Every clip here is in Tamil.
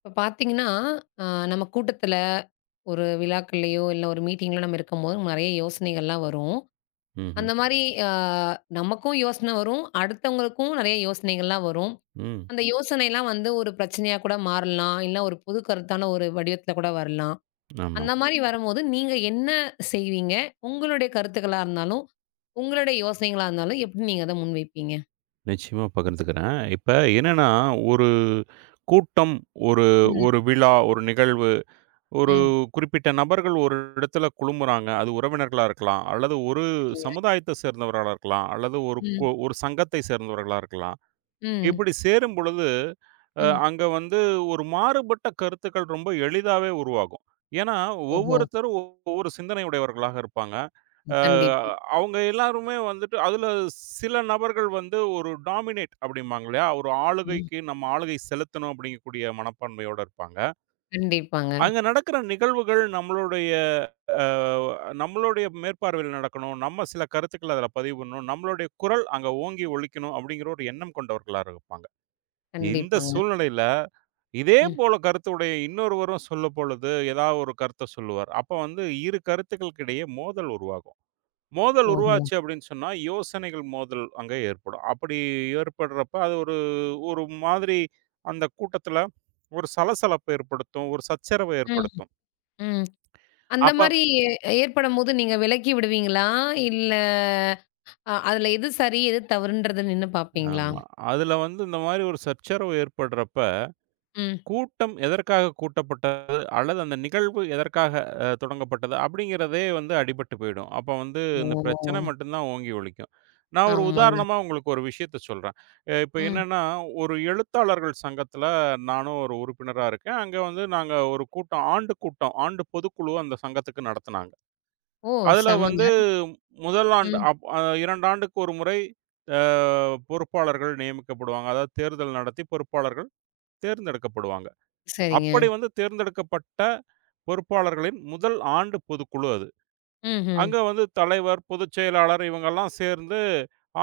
இப்ப பார்த்தீங்கன்னா, அ நம்ம கூட்டத்துல, ஒரு விழாக்கள்லயோ, இல்ல ஒரு மீட்டிங்ல நம்ம இருக்கும்போது, நெறைய யோசனைகள்லாம் வரும். ம்ஹ்ம். அந்த மாரி அ நமக்கும் யோசனை வரும். அடுத்தவங்களுக்கும் நெறைய யோசனைகள்லாம் வரும். ம். அந்த யோசனைலாம் வந்து ஒரு பிரச்சனையா கூட மாறலாம். இல்ல ஒரு புது கருத்தான ஒரு வடிவத்துல கூட வரலாம். ஆமா. அந்த மாரி வரும்போது, நீங்க என்ன செய்வீங்க? உங்களுடைய கருத்துக்களா இருந்தாலும், உங்களுடைய யோசனைகளா இருந்தாலும், எப்படி நீங்க அத முன்வைப்பீங்க? நிச்சயமா பகிர்ந்துக்கிறேன். இப்ப என்னன்னா, ஒரு கூட்டம், ஒரு ம். ஒரு விழா, ஒரு நிகழ்வு, ஒரு ம். குறிப்பிட்ட நபர்கள் ஒரு இடத்துல குழுமுறாங்க. அது உறவினர்களா இருக்கலாம், அல்லது ஒரு சரிங்க. சமுதாயத்த சேர்ந்தவர்களா இருக்கலாம், அல்லது ஒரு கு ம். ஒரு சங்கத்தை சேர்ந்தவர்களா இருக்கலாம். ம். இப்படி சேரும் பொழுது, ம். அங்க வந்து ஒரு மாறுபட்ட கருத்துக்கள் ரொம்ப எளிதாவே உருவாகும். ஏன்னா, ஓஹோ! ஒவ்வொருத்தரும் ஒவ்வொரு சிந்தனை உடையவர்களாக இருப்பாங்க. அ கண்டிப்பா. அவங்க எல்லாருமே வந்துட்டு அதுல சில நபர்கள் வந்து ஒரு டாமினேட் அப்படிம்பாங்க இல்லையா? ஒரு ம். ஆளுகைக்கு நம்ம ஆளுகை செலுத்தணும் அப்படிங்கக்கூடிய மனப்பான்மையோட இருப்பாங்க. கண்டிப்பாங்க. அங்க நடக்கிற நிகழ்வுகள் அ நம்மளுடைய மேற்பார்வையில நடக்கணும். நம்ம சில கருத்துக்கள அதுல பதிவு பண்ணணும். நம்மளுடைய குரல் அங்க ஓங்கி ஒலிக்கணும் அப்படிங்கிற ஒரு எண்ணம் கொண்டவர்களா இருப்பாங்க. இந்த கண்டிப்பாங்க. சூழ்நிலையில, இதே ம். போல கருத்துடைய இன்னொருவரும் சொல்லப்பொழுது, ஏதாவது ஒரு கருத்த சொல்லுவார். அப்ப வந்து 2 கருத்துக்களுக்கு இடையே மோதல் உருவாகும். மோதல் ஓஹோ! உருவாச்சு அப்படின்னு சொன்னா, யோசனைகள் மோதல் அங்க ஏற்படும். அப்படி ஏற்படுறப்ப, அது ஒரு ஒரு மாதிரி அந்த கூட்டத்துல ஒரு சலசலப்ப ஏற்படுத்தும். ஒரு சச்சரவ ம், ஏற்படுத்தும். ம். அந்த அப்ப மாரி ஏ ஏற்படும்போது நீங்க விலக்கி விடுவீங்களா? இல்ல அதுல எது சரி, எது தவறுன்றத நின்னு பாப்பீங்களா? ஆமா. அதுல வந்து இந்த மாரி ஒரு சச்சரவு ஏற்படுறப்ப, ம். கூட்டம் எதற்காக கூட்டப்பட்டது? அல்லது அந்த நிகழ்வு எதற்காக தொடங்கப்பட்டது? அப்படிங்கிறதே வந்து அடிபட்டு போயிடும். அப்ப வந்து இந்த பிரச்சனை ஓ! மட்டும் தான் ஓங்கி ஒலிக்கும். நான் ஒரு ஆமாங்க. உதாரணமா உங்களுக்கு ஒரு விஷயத்த சொல்றேன். இப்ப ம். என்னன்னா, ஒரு எழுத்தாளர்கள் சங்கத்தில நானும் ஒரு உறுப்பினரா இருக்கேன். அங்க வந்து நாங்க ஒரு கூட்டம் ஆண்டு கூட்டம், ஆண்டு பொதுக்குழு அந்த சங்கத்துக்கு நடத்துனாங்க. ஓ! அதுல செம்மங்க. வந்து 1 ஆண்டு ம். அப் அ 2 ஆண்டுக்கு ஒரு முறை அ பொறுப்பாளர்கள் நியமிக்கப்படுவாங்க. அதாவது தேர்தல் நடத்தி பொறுப்பாளர்கள் தேர்ந்தெடுக்கப்படுவாங்க. அப்படி சரிங்க. வந்து தேர்ந்தெடுக்கப்பட்ட பொறுப்பாளர்களின் முதல் ஆண்டு பொதுக்குழு அது. ம்ஹ்ம். அங்க வந்து தலைவர், பொதுச் செயலாளர் இவங்கெல்லாம் சேர்ந்து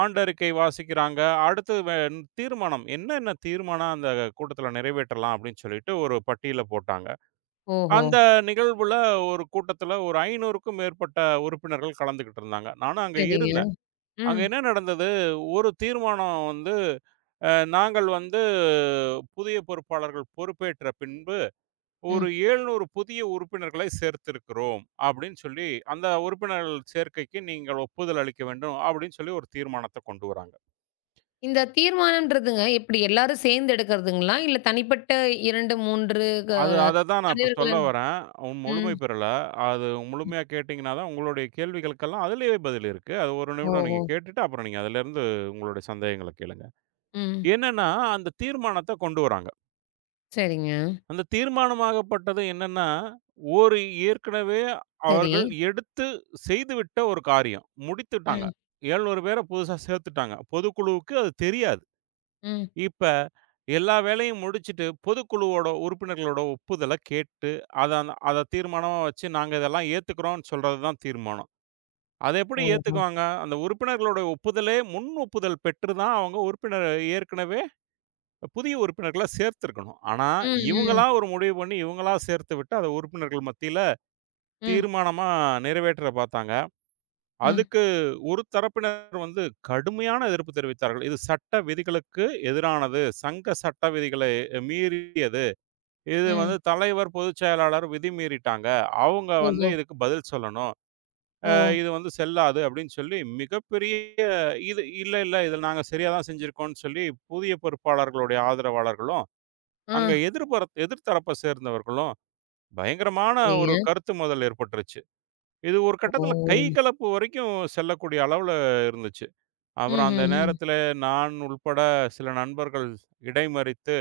ஆண்டறிக்கை வாசிக்கிறாங்க. அடுத்து தீர்மானம் என்னென்ன தீர்மானம் அந்த கூட்டத்தில நிறைவேற்றலாம் அப்படின்னு சொல்லிட்டு ஒரு பட்டியல போட்டாங்க. ஓஹோ! அந்த நிகழ்வுல ஒரு கூட்டத்தில ஒரு 500க்கும் மேற்பட்ட உறுப்பினர்கள் கலந்துக்கிட்டு இருந்தாங்க. நானும் அங்க சரிங்க. இருந்தேன். அங்க ம், என்ன நடந்தது? ஒரு தீர்மானம் வந்து நாங்கள் வந்து புதிய பொறுப்பாளர்கள் பொறுப்பேற்ற பின்பு ம். ஒரு 700 புதிய உறுப்பினர்களை சேர்த்திருக்கிறோம் அப்படின்னு சொல்லி, அந்த உறுப்பினர்கள் சேர்க்கைக்கு நீங்கள் ஒப்புதல் அளிக்க வேண்டும் அப்படின்னு சொல்லி ஒரு தீர்மானத்த கொண்டு வராங்க. இந்த தீர்மானம்ன்றதுங்க எப்படி எல்லாரும் சேர்ந்து எடுக்கிறதுங்களா? இல்ல தனிப்பட்ட 2, 3 க அத தான் நான் இப்ப சொல்ல தலைவர்களால். வரேன். உன் முழுமை ம். பெறல. அது முழுமையா கேட்டீங்கன்னா தான் உங்களுடைய கேள்விகளுக்கெல்லாம் அதிலேயே பதில் இருக்கு. அது 1 நிமிடம் ஓஹோ! நீங்க கேட்டுட்டு அப்புறம் நீங்க அதிலேருந்து உங்களுடைய சந்தேகங்கள கேளுங்க. ம். என்னன்னா அந்த தீர்மானத்த கொண்டு வராங்க. சரிங்க. அந்த தீர்மானமாகப்பட்டது என்னன்னா, ஒரு ஏற்கனவே சரி. அவர்கள் எடுத்து செய்துவிட்ட ஒரு காரியம். முடித்துட்டாங்க. ம், 700 பேர புதுசா சேர்த்துட்டாங்க. பொதுக்குழுவுக்கு அது தெரியாது. ம். இப்ப எல்லா வேலையும் முடிச்சுட்டு பொதுக்குழுவோட உறுப்பினர்களோட ஒப்புதல கேட்டு, அத தீர்மானமா வச்சு நாங்க இதெல்லாம் ஏத்துக்கிறோம்ன்னு சொல்றது தான் தீர்மானம். அத எப்படி ஓஹோ! ஏத்துக்குவாங்க? அந்த உறுப்பினர்களோட ஒப்புதலே முன் ஒப்புதல் பெற்று தான் அவங்க உறுப்பினர் ஏற்கனவே புதிய உறுப்பினர்கள சேர்த்திருக்கணும். ஆனா, ம், ம். இவங்களா ஒரு முடிவு பண்ணி, இவங்களா சேர்த்து விட்டு, அத உறுப்பினர்கள் மத்தியில ம், தீர்மானமா நிறைவேற்ற பார்த்தாங்க. ம், அதுக்கு ஒரு தரப்பினர் வந்து கடுமையான எதிர்ப்பு தெரிவித்தார்கள். இது சட்ட விதிகளுக்கு எதிரானது. சங்க சட்ட விதிகளை மீறியது. இது வந்து ம். தலைவர், பொதுச் செயலாளர் விதி மீறிட்டாங்க. அவங்க வந்து ஓஹோ! இதுக்கு பதில் சொல்லணும். ஓ! இது வந்து செல்லாது அப்படின்னு சொல்லி மிகப்பெரிய இது இல்ல, இல்ல இதில நாங்க சரியா தான் செஞ்சிருக்கோம்ன்னு சொல்லி, புதிய பொறுப்பாளர்களுடைய ஆதரவாளர்களும் ஆ. அங்க எதிர்த்தரப்ப சேர்ந்தவர்களும் பயங்கரமான ஒரு சரிங்க. கருத்து மோதல் ஏற்பட்டுருச்சு. இது ஒரு கட்டத்தில கை ஓ! கலப்பு வரைக்கும் செல்லக்கூடிய அளவுல இருந்துச்சு. அப்புறம் அந்த ம்ஹ்ஹ்ம். நேரத்தில நான் உள்பட சில நண்பர்கள் இடைமறித்து,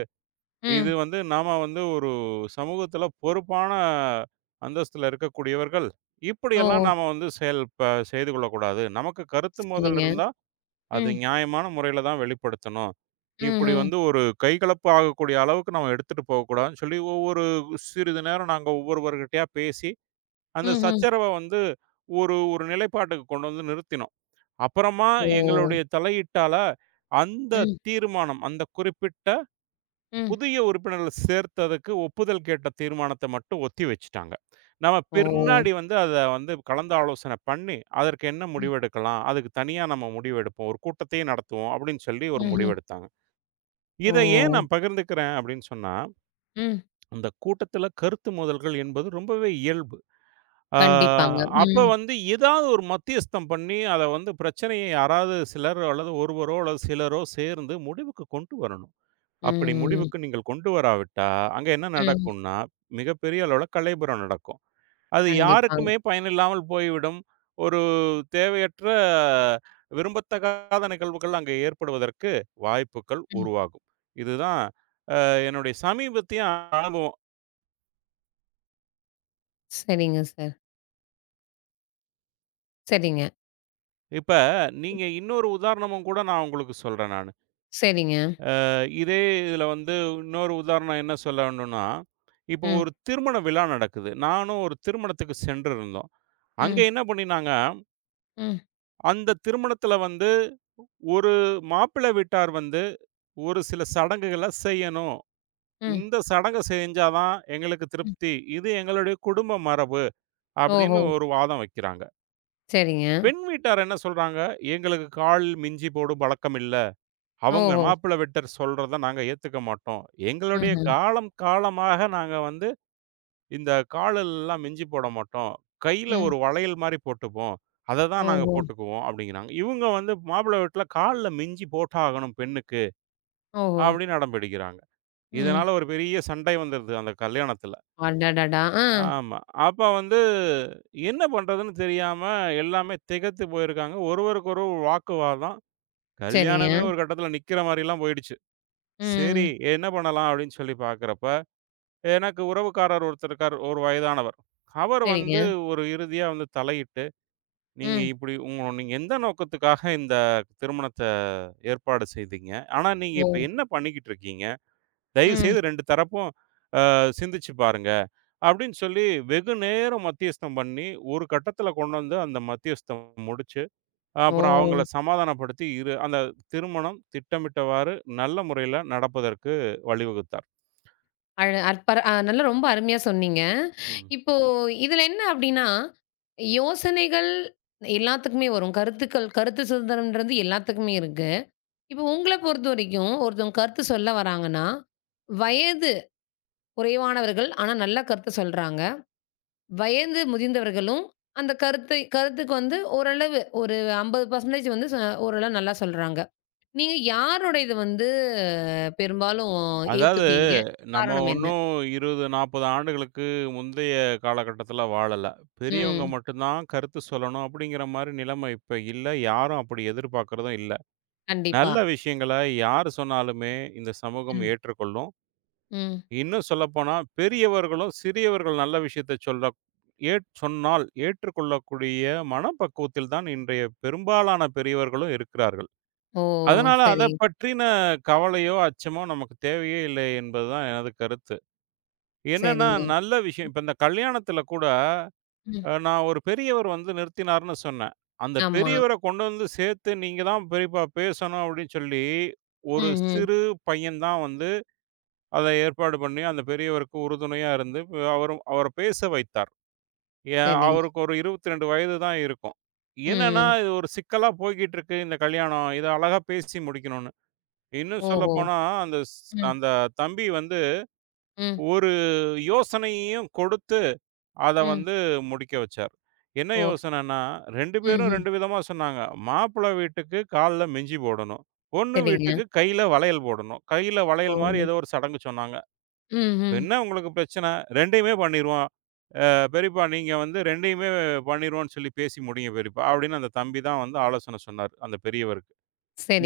இது ம். வந்து நாம வந்து ஒரு சமூகத்தில பொறுப்பான அந்தஸ்தில இருக்கக்கூடியவர்கள், இப்படியெல்லாம் ஓ! நாம வந்து செயல் ப செய்து கொள்ளக்கூடாது. நமக்கு கருத்து மோதல் சரிங்க. இருந்தா அது ம். நியாயமான முறையில தான் வெளிப்படுத்தணும். இப்படி ம்ஹ்ம். வந்து ஒரு கைகலப்பு ஆகக்கூடிய அளவுக்கு நம்ம எடுத்துட்டு போகக்கூடாதுன்னு சொல்லி, ஒவ்வொரு சிறிது நேரம் நாங்க ஒவ்வொருவர்கிட்டயா பேசி, அந்த ம்ஹ்ம். சச்சரவ வந்து ஒரு ஒரு நிலைப்பாட்டுக்கு கொண்டு வந்து நிறுத்தினோம். அப்புறமா ஓ! எங்களுடைய தலையீட்டால அந்த ம், தீர்மானம், அந்த குறிப்பிட்ட ம். புதிய உறுப்பினர்கள சேர்த்ததுக்கு ஒப்புதல் கேட்ட தீர்மானத்த மட்டும் ஒத்தி வச்சுட்டாங்க. நம்ம ஓ! பின்னாடி வந்து அத வந்து கலந்து ஆலோசனை பண்ணி, அதற்கு என்ன ம். முடிவெடுக்கலாம்? அதுக்கு தனியா நம்ம முடிவெடுப்போம். ஒரு கூட்டத்தையே நடத்துவோம் அப்படின்னு சொல்லி ஒரு ம்ஹ்ம். முடிவெடுத்தாங்க. ஓ! இத ஏன் நான் பகிர்ந்துக்கிறேன் அப்படின்னு சொன்னா, ம். அந்த கூட்டத்தில கருத்து மோதல்கள் என்பது ரொம்பவே இயல்பு. ஆ கண்டிப்பாங்க. அப்ப ம். வந்து ஏதாவது ஒரு மத்தியஸ்தம் பண்ணி அத வந்து பிரச்சனைய யாராவது சிலர் அல்லது ஒருவரோ அல்லது சிலரோ சேர்ந்து முடிவுக்கு கொண்டு வரணும். அப்படி ம். முடிவுக்கு நீங்கள் கொண்டு வராவிட்டா, அங்க என்ன ம். நடக்கும்னா, மிகப்பெரிய அளவுல கலைபுரம் நடக்கும். அது கண்டிப்பாங்க. யாருக்குமே பயனில்லாமல் போய்விடும். ஒரு தேவையற்ற விரும்பத்தகாத நிகழ்வுகள் அங்கே ஏற்படுவதற்கு வாய்ப்புகள் ம். உருவாகும். இதுதான் என்னுடைய சமீபத்திய அனுபவம். சரிங்க சார். சரிங்க. இப்ப நீங்க இப் இன்னொரு உதாரணமும் கூட நான் உங்களுக்கு சொல்றேன் நானு. சரிங்க. அ இதே இதுல வந்து இன்னொரு உதாரணம் என்ன சொல்ல வேணும்னா, இப்போ ம், ஒரு திருமண விழா நடக்குது. நானும் ஒரு திருமணத்துக்கு சென்றிருந்தோம். அங்க ம், என்ன பண்ணினாங்க ம், அந்த திருமணத்துல வந்து ஒரு மாப்பிள்ளை வீட்டார் வந்து, ஒரு சில சடங்குகள செய்யணும். ம், இந்த சடங்க செஞ்சா தான் எங்களுக்கு ம். திருப்தி. இது எங்களுடைய குடும்ப மரபு ஓஹோ! அப்படின்னு ஒரு வாதம் வைக்கிறாங்க. சரிங்க. பெண் வீட்டார் என்ன சொல்றாங்க, எங்களுக்கு கால் மிஞ்சி போடும் பழக்கம் இல்ல. அவங்க ஓஹோ! மாப்பிள்ளை வீட்டார் சொல்றத நாங்க ஏத்துக்க மாட்டோம். எங்களுடைய ம்ஹ்ம். காலம் காலமாக நாங்க வந்து இந்த காலெல்லாம் மிஞ்சி போட மாட்டோம். கையில ஒரு ம். வளையல் மாரி போட்டுப்போம். அத தான் நாங்க ஓஹோ! போட்டுக்குவோம் அப்டிங்கிறாங்க. இவுங்க வந்து மாப்பிள்ளை வீட்ல கால்ல மிஞ்சி போட்டாகணும் பெண்ணுக்கு ஓஹோ! அப்டின்னு அடம் பிடிக்கிறாங்க. ம். இதனால ஒரு பெரிய சண்டை வந்துருது அந்த கல்யாணத்துல. அடடடா! ஆ. ஆமா. அப்ப வந்து என்ன பண்றதுன்னு தெரியாம எல்லாமே திகைத்து போயிருக்காங்க. ஒருவருக்கொருவர் வாக்குவாதம். சரிங்க. கல்யாணமே ஒரு கட்டத்துல நிக்கிற மாரிலாம் போயிடுச்சு. சரி ம். என்ன பண்ணலாம் அப்டின்னு சொல்லி பார்க்குறப்ப எனக்கு உறவுக்காரர் ஒருத்தர் இருக்காரு. ஒரு வயதானவர். அவர் சரிங்க. வந்து ஒரு இறுதியா வந்து தலையிட்டு, "நீங்க ம். இப்படி நீங்க எந்த நோக்கத்துக்காக இந்த திருமணத்த ஏற்பாடு செய்தீங்க? ஆனா நீங்க இப்ப ஓ! என்ன பண்ணிக்கிட்டு இருக்கீங்க? ம். தயவுசெய்து 2 தரப்பும் சிந்திச்சு பாருங்க." அப்படின்னு சொல்லி வெகு நேரம் மத்தியஸ்தம் பண்ணி, ஒரு கட்டத்துல கொண்டு வந்து அந்த மத்தியஸ்தம் முடிச்சு, அப்புறம் அவங்கள ஓ! சமாதானப்படுத்தி அந்த திருமணம் திட்டமிட்டவாறு நல்ல முறையில நடப்பதற்கு வழிவகுத்தார். அழ அற்பர அ நல்லா ரொம்ப அருமையா சொன்னீங்க. ம். இப்போ இதுல என்ன அப்டின்னா, யோசனைகள் எல்லாத்துக்குமே வரும். கருத்துக்கள் கருத்து சுதந்திரம்ன்றது எல்லாத்துக்குமே இருக்கு. இப்போ உங்கள பொறுத்த வரைக்கும் ஒருத்தவங்க கருத்து சொல்ல வராங்கன்னா, வயது குறைவானவர்கள் ஆனா நல்ல கருத்து சொல்றாங்க. வயது முதிர்ந்தவர்களும் அந்த கருத்தை கருத்துக்கு வந்து ஓரளவு ஒரு 50% வந்து ஓரளவு நல்லா சொல்றாங்க. நீங்க யாரோட இது வந்து பெரும்பாலும் அதாவது ஏத்துப்பீங்க? நம்ம காரணம் என்ன? ஒண்ணும் 20, 40 ஆண்டுகளுக்கு முந்தைய காலகட்டத்துல வாழல. பெரியவங்க ம். மட்டுந்தான் கருத்து சொல்லணும் அப்படிங்கிற மாரி நிலைமை இப்ப இல்ல. யாரும் அப்படி எதிர்பார்க்கிறதும் இல்ல. கண்டிப்பா. நல்ல விஷயங்கள யார் சொன்னாலுமே இந்த சமூகம் ம். ஏற்றுக்கொள்ளும். ம். இன்னும் சொல்லப்போனா பெரியவர்களும், சிறியவர்கள் நல்ல விஷயத்த சொல்ல சொன்னால் ஏற்றுக்கொள்ளக்கூடிய மனப்பக்குவத்தில் தான் இன்றைய பெரும்பாலான பெரியவர்களும் இருக்கிறார்கள். ஓ! அதனால அத சரி. பற்றின கவலையோ, அச்சமோ நமக்கு தேவையே இல்லை என்பதுதான் எனது கருத்து. என்னன்னா, சரிங்க. நல்ல விஷயம். இப்ப இந்த கல்யாணத்துல கூட, ம். நான் ஒரு பெரியவர் வந்து நிறுத்தினார்ன்னு சொன்னேன். அந்த ஆமா. பெரியவர கொண்டு வந்து சேர்த்து, "நீங்க தான் பெரியப்பா பேசணும்" அப்படின்னு சொல்லி, ஒரு ம், ம். சிறு பையன் தான் வந்து அத ஏற்பாடு பண்ணி, அந்த பெரியவருக்கு உறுதுணையா இருந்து, அவரும் அவர பேச வைத்தார். ஏன் சரிங்க. அவருக்கு ஒரு 22 வயது தான் இருக்கும். என்னன்னா, ம், ம். இது ஒரு சிக்கலா போய்க்கிட்டு இருக்கு இந்த கல்யாணம். இத அழகா பேசி முடிக்கணும்னு. இன்னும் ஓஹோ! சொல்லப்போனா, அந்த ஸ் ம், அந்த தம்பி வந்து ம், ஒரு யோசனையையும் கொடுத்து அத ம். வந்து முடிக்க வச்சார். என்ன ஓ! யோசனைன்னா, 2 பேரும் ம்ஹ்ம். 2 விதமா சொன்னாங்க. மாப்பிள வீட்டுக்கு கால்ல மிஞ்சி போடணும். பொண்ணு சரிங்க. வீட்டுக்கு கையில வளையல் போடணும். கையில ஓ! வளையல் மாரி ஏதோ ஒரு சடங்கு சொன்னாங்க. ம், ம். "என்ன உங்களுக்கு பிரச்சனை? 2யுமே பண்ணிருவோம். பெரியப்பா நீங்க வந்து 2யுமே பண்ணிருவோம்ன்னு சொல்லி பேசி முடிங்க பெரியப்பா." அப்படின்னு அந்த தம்பி தான் வந்து ஆலோசனை சொன்னாரு, அந்த பெரியவருக்கு.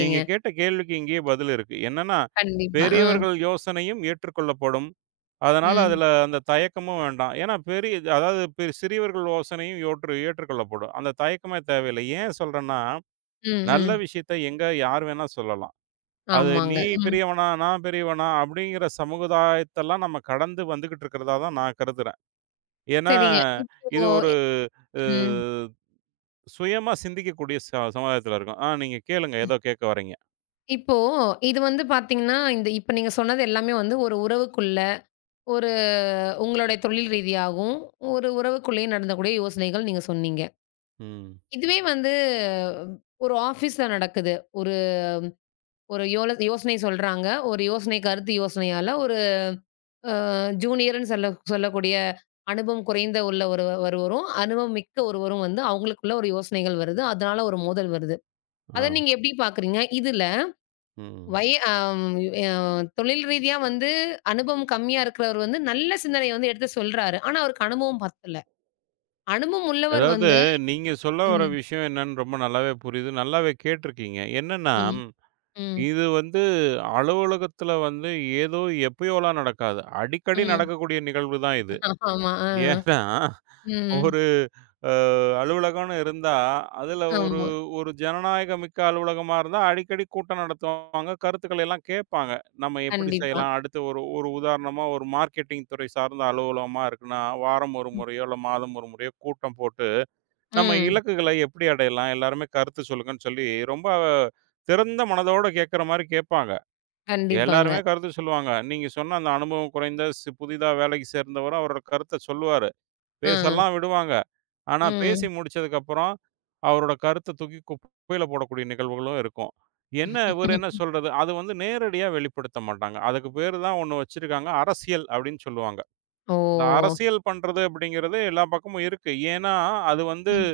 நீங்க கேட்ட கேள்விக்கு இங்கேயே பதில் இருக்கு. என்னன்னா, கண்டிப்பா. ஆ. பெரியவர்கள் யோசனையும் ஏற்றுக்கொள்ளப்படும். அதனால ம், அதில அந்த தயக்கமும் வேண்டாம். ஏன்னா அதாவது சிறியவர்கள் யோசனையும் ஏற்றுக்கொள்ளப்படும். அந்த தயக்கமே தேவையில்லை. ஏன் சொல்றேன்னா, ம், நல்ல ம். விஷயத்த எங்க யார் வேணா சொல்லலாம். அது ஆமாங்க. நீ ம். பெரியவனா, நான் பெரியவனா அப்படிங்கிற சமுதாயத்தெல்லாம் நம்ம கடந்து வந்துகிட்டு இருக்கிறதா தான் நான் கருதுறேன். ஏன்னா, சரிங்க. இது இப்போ ஒரு அ ம். சுயமா சிந்திக்கக்கூடிய சமுதாயத்தில இருக்கோம். ஆ நீங்க கேளுங்க. ஏதோ கேட்க வர்றீங்க. இப்போ இது வந்து பாத்தீங்கன்னா, இந்த இப்ப நீங்க சொன்னது எல்லாமே வந்து ஒரு உறவுக்குள்ள, ஒரு உங்களுடைய தொழில் ரீதியாகவும், ஒரு உறவுக்குள்ளேயும் நடந்தக்கூடிய யோசனைகள் நீங்க சொன்னீங்க. ம். இதுவே வந்து ஒரு ஆஃபீஸ்ல நடக்குது. ஒரு ஒரு யோல யோசனை சொல்றாங்க. ஒரு யோசனை கருத்து யோசனையால ஒரு அ ஜூனியர்ன்னு சொல்ல சொல்லக்கூடிய அனுபவம் குறைந்த உள்ள ஒருவரும், அனுபவம் மிக்க ஒருவரும் வந்து அவங்களுக்குள்ள ஒரு யோசனைகள் வருது. அதனால ஒரு மோதல் வருது. ஆ. அத நீங்க எப்படி பார்க்குறீங்க? இதுல ம். வய அம் அ தொழில் ரீதியா வந்து அனுபவம் கம்மியா இருக்கிறவர் வந்து நல்ல சிந்தனைய வந்து எடுத்து சொல்றாரு. ஆனா அவருக்கு அனுபவம் பத்தல. அனுபவம் உள்ளவர் அதாவது வந்து நீங்க சொல்ல வர ம், விஷயம் என்னன்னு ரொம்ப நல்லாவே புரியுது. நல்லாவே கேட்டிருக்கீங்க. என்னன்னா, ம், ம், இது வந்து அலுவலகத்தில வந்து ஏதோ எப்பயோலாம் நடக்காது. அடிக்கடி ம். நடக்கக்கூடிய நிகழ்வு தான் இது. ஆமா. ஆ. ஏன்னா, ம். ஒரு அ அலுவலகம்னு இருந்தா, அதில ஒரு ஆமா. ஒரு ஜனநாயகமிக்க அலுவலகமா இருந்தா, அடிக்கடி கூட்டம் நடத்துவாங்க. கருத்துக்களை எல்லாம் கேட்பாங்க. நம்ம எப்படி கண்டிப்பா. செய்யலாம்? அடுத்து ஒரு ஒரு உதாரணமா ஒரு மார்க்கெட்டிங் துறை சார்ந்த அலுவலகமா இருக்குன்னா, வாரம் ஒரு ம். முறையோ, இல்ல மாதம் ஒரு முறையோ கூட்டம் போட்டு நம்ம ம். இலக்குகள எப்படி அடையலாம்? எல்லாருமே கருத்து சொல்லுங்கன்னு சொல்லி, ரொம்ப திறந்த மனதோட கேட்கிற மாரி கேட்பாங்க. கண்டிப்பாங்க. எல்லாருமே கருத்து சொல்லுவாங்க. நீங்க சொன்ன அந்த அனுபவம் குறைந்த புதிதா வேலைக்கு சேர்ந்தவரும் அவரோட கருத்த சொல்லுவாரு. ஆ. பேசலாம் விடுவாங்க. ஆனா பேசி ம். முடிச்சதுக்கப்புறம், அவரோட கருத்த தூக்கி குப்பையில போடக்கூடிய நிகழ்வுகளும் இருக்கும். என்ன இவரு என்ன சொல்றது? அது வந்து நேரடியா வெளிப்படுத்த மாட்டாங்க. அதுக்கு பேரு தான் ஒண்ணு வச்சிருக்காங்க, "அரசியல்" அப்படின்னு சொல்லுவாங்க. இந்த ஓ! அரசியல் பண்றது அப்படிங்கிறது எல்லா பக்கமும் இருக்கு. ஏன்னா, அது வந்து ம்.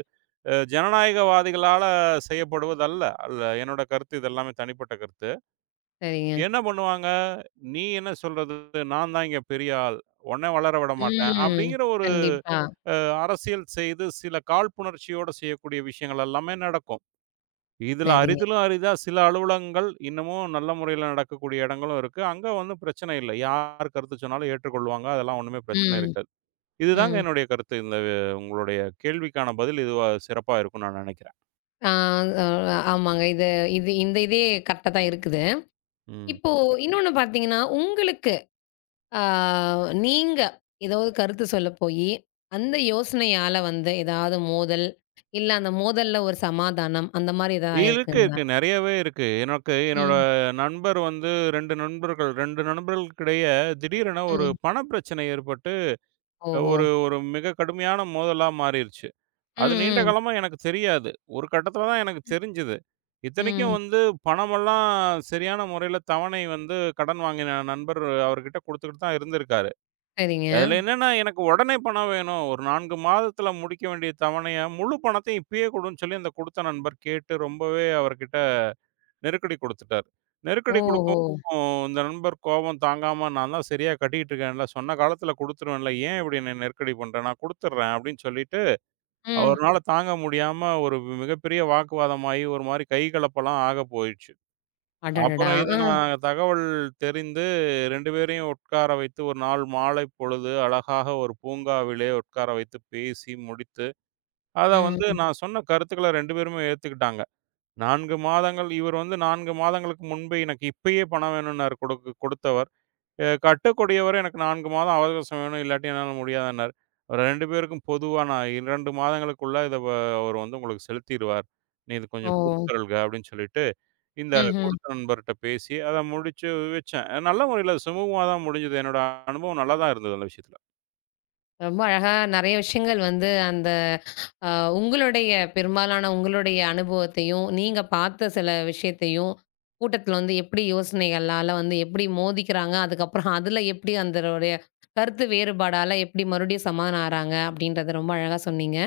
ஜனநாயகவாதிகளால செய்யப்படுவதல்ல. அல்ல என்னோட கருத்து இது எல்லாமே தனிப்பட்ட கருத்து. சரிங்க. என்ன பண்ணுவாங்க, "நீ என்ன சொல்றது? நான் தான் இங்க பெரிய ஆள். உன்ன வளர விட மாட்டேன்." ம். அப்படிங்கிற ஒரு கண்டிப்பா. அ அரசியல் செய்து சில காழ்ப்புணர்ச்சியோட செய்யக்கூடிய விஷயங்கள் எல்லாமே நடக்கும். இதில சரிங்க. அரிதிலும் அரிதா சில அலுவலகங்கள் இன்னமும் நல்ல முறையில நடக்கக்கூடிய இடங்களும் இருக்கு. அங்க ஒண்ணும் பிரச்சனை இல்ல. யார் கருத்து சொன்னாலும் ஏற்றுக்கொள்வாங்க. அதெல்லாம் ஒண்ணுமே பிரச்சனை ம். இருக்காது. இதுதாங்க ம். என்னுடைய கருத்து. இந்த உங்களுடைய கேள்விக்கான பதில் இதுவா சிறப்பா இருக்கும்னு நான் நெனைக்கிறேன். ஆ அ ஆமாங்க. இது இது இதே கரெக்ட்டா தான் இருக்குது. ம். இப்போ இன்னொன்னு பார்த்தீங்கன்னா, உங்களுக்கு ஆ நீங்க ஏதாவது கருத்து சொல்ல போயி, அந்த யோசனையால வந்து ஏதாவது மோதல், இல்ல அந்த மோதல்ல ஒரு சமாதானம் அந்த மாரி ஏதாவது இருக்கு, ஆயிருக்குங்களா? இருக்கு. நெறையவே இருக்கு. எனக்கு என்னோட ம், நண்பர் வந்து 2 நண்பர்கள் 2 நண்பர்களுக்கிடையே திடீரென ஒரு ம். பண பிரச்சனை ஏற்பட்டு, ஓஹோ! ஒரு ஒரு மிக கடுமையான மோதலா மாறிருச்சு. ம், அது நீண்ட ம், காலமா எனக்கு தெரியாது. ஒரு கட்டத்தில தான் எனக்கு தெரிஞ்சது. இத்தனைக்கும் ம். வந்து பணமெல்லாம் சரியான முறையில தவணை வந்து கடன் வாங்கின நண்பர் அவர்கிட்ட குடுத்துக்கிட்டு தான் இருந்திருக்காரு. சரிங்க. அதுல என்னன்னா, எனக்கு உடனே பணம் வேணும். ஒரு 4 மாதத்துல முடிக்க வேண்டிய தவணைய, முழு பணத்தையும் இப்பயே குடுன்னு சொல்லி அந்த குடுத்த நண்பர் கேட்டு ரொம்பவே அவர்கிட்ட நெருக்கடி குடுத்துட்டாரு. நெருக்கடி ஓஹோ! குடுக்கவும் இந்த நண்பர் கோபம் தாங்காம, "நான் தான் சரியா கட்டிக்கிட்டு இருக்கேன்ல, சொன்ன காலத்துல குடுத்துருவேன்ல, ஏன் இப்படி என்ன நெருக்கடி பண்ற? நான் குடுத்துர்றேன்." அப்படின்னு சொல்லிட்டு ம். அவருனால தாங்க முடியாம ஒரு மிகப்பெரிய வாக்குவாதமாயி, ஒரு மாரி கை கலப்பெல்லாம் ஆக போயிருச்சு. அடடடா! அப்புறம் இத ஆ. நான் தகவல் தெரிந்து 2 பேரையும் உட்கார வைத்து ஒரு நாள் மாலை பொழுது அழகாக ஒரு பூங்காவிலே உட்கார வைத்து பேசி முடித்து, அத வந்து ம். நான் சொன்ன கருத்துக்கள 2 பேருமே ஏத்துக்கிட்டாங்க. 4 மாதங்கள் இவர் வந்து 4 மாதங்களுக்கு முன்பே எனக்கு இப்பயே பணம் வேணும்னாரு குடுத்தவர். கட்டக்கூடியவர் எனக்கு 4 மாதம் அவகாசம் வேணும் இல்லாட்டி என்னால முடியாதுன்னாரு. ஒரு 2 பேருக்கும் பொதுவா நான் 2 மாதங்களுக்குள்ள இத அவர் வந்து உங்களுக்கு செலுத்திருவார். நீ இது கொஞ்சம் ஓ! பொறுத்திருள்க அப்படின்னு சொல்லிட்டு இந்த ம்ஹ்ம். கொடுத்த நண்பர்ட்ட பேசி, அத முடிச்சு வச்சேன். நல்ல முறையில சுமூகமா தான் முடிஞ்சது. என்னோட அனுபவம் நல்லா தான் இருந்தது அந்த விஷயத்துல. ரொம்ப அழகா நெறைய விஷயங்கள் வந்து அந்த அ உங்களுடைய பெரும்பாலான உங்களுடைய அனுபவத்தையும், நீங்க பார்த்த சில விஷயத்தையும், கூட்டத்தில வந்து எப்படி யோசனைகளால வந்து எப்படி மோதிக்கிறாங்க? அதுக்கப்புறம் அதில எப்படி அந்தனுடைய கருத்து வேறுபாடால எப்படி மறுபடியும் சமாதானம் ஆறாங்க? அப்படின்றத ரொம்ப அழகா சொன்னீங்க.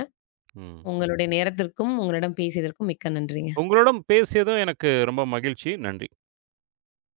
ம். உங்களுடைய நேரத்திற்கும், உங்களிடம் பேசியதற்கும் மிக்க நன்றிங்க. உங்களுடன் பேசியதும் எனக்கு ரொம்ப மகிழ்ச்சி. நன்றி.